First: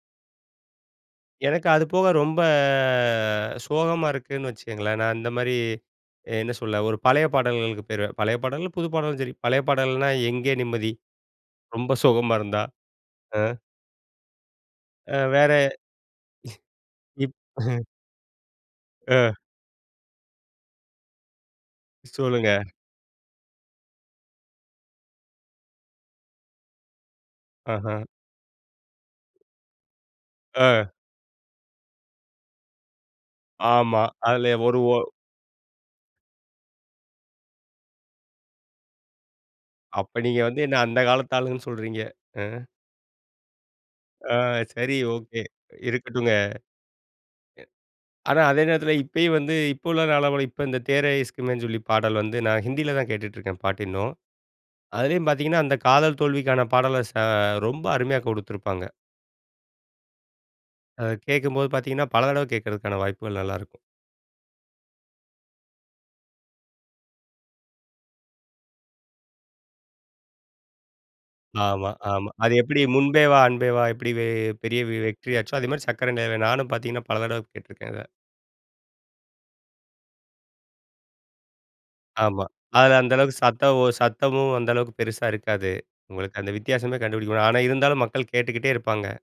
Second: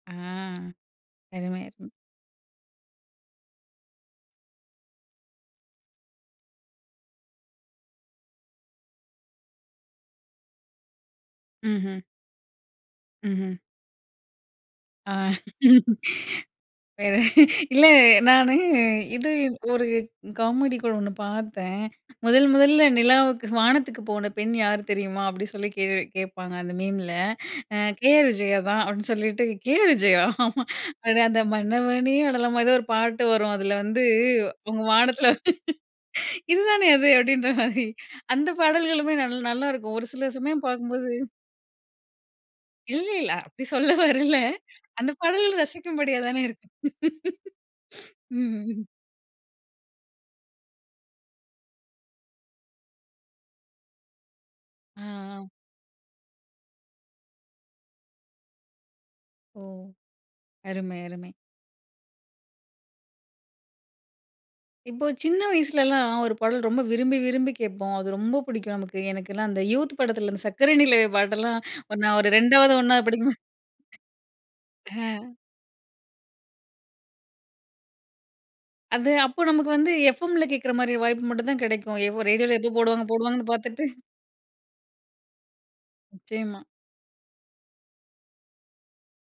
ஆ எனக்கு அது [unintelligible] போக ரொம்ப சோகமா இருக்குன்னு வச்சுக்கோங்களேன். நான் இந்த மாரி என்ன சொல்ல ஒரு பழைய பாடல்களுக்கு போயிருவேன். பழைய பாடல், புது பாடலும் சரி பழைய பாடல்னா "எங்கே நிம்மதி" ரொம்ப ம்ஹ்ம். சோகமா இருந்தா ம்ஹ்ம். அ. அ வேற இப் இல்ல, நானு இது அ. ஒரு காமெடி கூட ஒண்ணு பார்த்தேன். "முதல் சொல்லுங்க. முதல்ல நிலாவுக்கு வானத்துக்கு போன பெண் யார் தெரியுமா?" அப்டின்னு சொல்லி [unintelligible] கேட்பாங்க அந்த மீம்ல அ ஆஹ. "கேஆர் விஜயா" தான் அப்டின்னு சொல்லிட்டு கேஆர் விஜயா ஆ. உடனே, "அந்த மன்னவனே அழலாமா" ஏதோ ஒரு பாட்டு வரும் அதில ஆமா, வந்து அதுல ஒரு உங்க ஓ வானத்தில இதுதானே அது அப்டின்ற மாரி அந்த பாடல்களுமே நல் நல்லாயிருக்கும் ஒரு அப்ப சில நீங்க வந்து சமயம் என்ன அந்த பார்க்கும்போது காலத்து ஆளுன்னு சொல்றீங்க. அ. இல்ல இல்ல. அப்டி சொல்ல வரல ஆ சரி, அந்த ஓகே பாடல் ரசிக்கும் படியா இருக்கட்டுங்க. தானே இருக்கு. ஆனா, ம், அதே ம். நேரத்தில இப்பயும் வந்து இப்போ உள்ள அளவுல இப்ப இந்த "தேரைஸ்க்குன்னு" சொல்லி பாடல் வந்து நான் ஹிந்தியில தான் கேட்டுட்டு இருக்கேன். பாட்டு இன்னும் ஆ அதிலேயும் அ. பார்த்தீங்கன்னா, அந்த காதல் தோல்விக்கான பாடல ச ரொம்ப அருமையா கொடுத்துருப்பாங்க. ஓ! அருமை, அத அருமை. கேட்கும்போது பார்த்தீங்கன்னா, பல தடவ கேட்கறக்கான வாய்ப்புகள் நல்லாருக்கும். இப்போ சின்ன வயசுலலாம் ஒரு பாடல் ரொம்ப விரும்பி விரும்பி கேட்போம். அது ரொம்ப புடிக்கும் நமக்கு எனக்கெல்லாம் அந்த யூத் படத்துல அந்த சக்கர நிலவே பாட்டெல்லாம் ஆமா, நான் ஒரு ஆமா. அது ரெண்டாவது, எப்டி ஒண்ணாவது "முன்பே படிக்கும் வா போது அன்பேவா" எப்டி பெ பெரிய ஹ்ம். வெற்றி ஆச்சோ! அதே மாரி "சர்க்கரை நிலவே" நானும் பார்த்தீங்கன்னா பல தடவ கேட்டிருக்கேன் அத. அது அப்போ நமக்கு வந்து எஃப்எம்ல கேட்குற மாரி வாய்ப்பு மட்டும் தான் கிடைக்கும். எவோ ஆமா, ரேடியோல எப்போ அதில போடுவாங்க அந்த அளவுக்கு போடுவாங்கன்னு சத்தம் பார்த்துட்டு சத்தமும் அந்த அளவுக்கு பெருசா இருக்காது. உங்களுக்கு அந்த நிச்சியமா. வித்தியாசமே கண்டுபிடிக்க முடியாது ஆனா இருந்தாலும் மக்கள் கேட்டுக்கிட்டே இருப்பாங்க.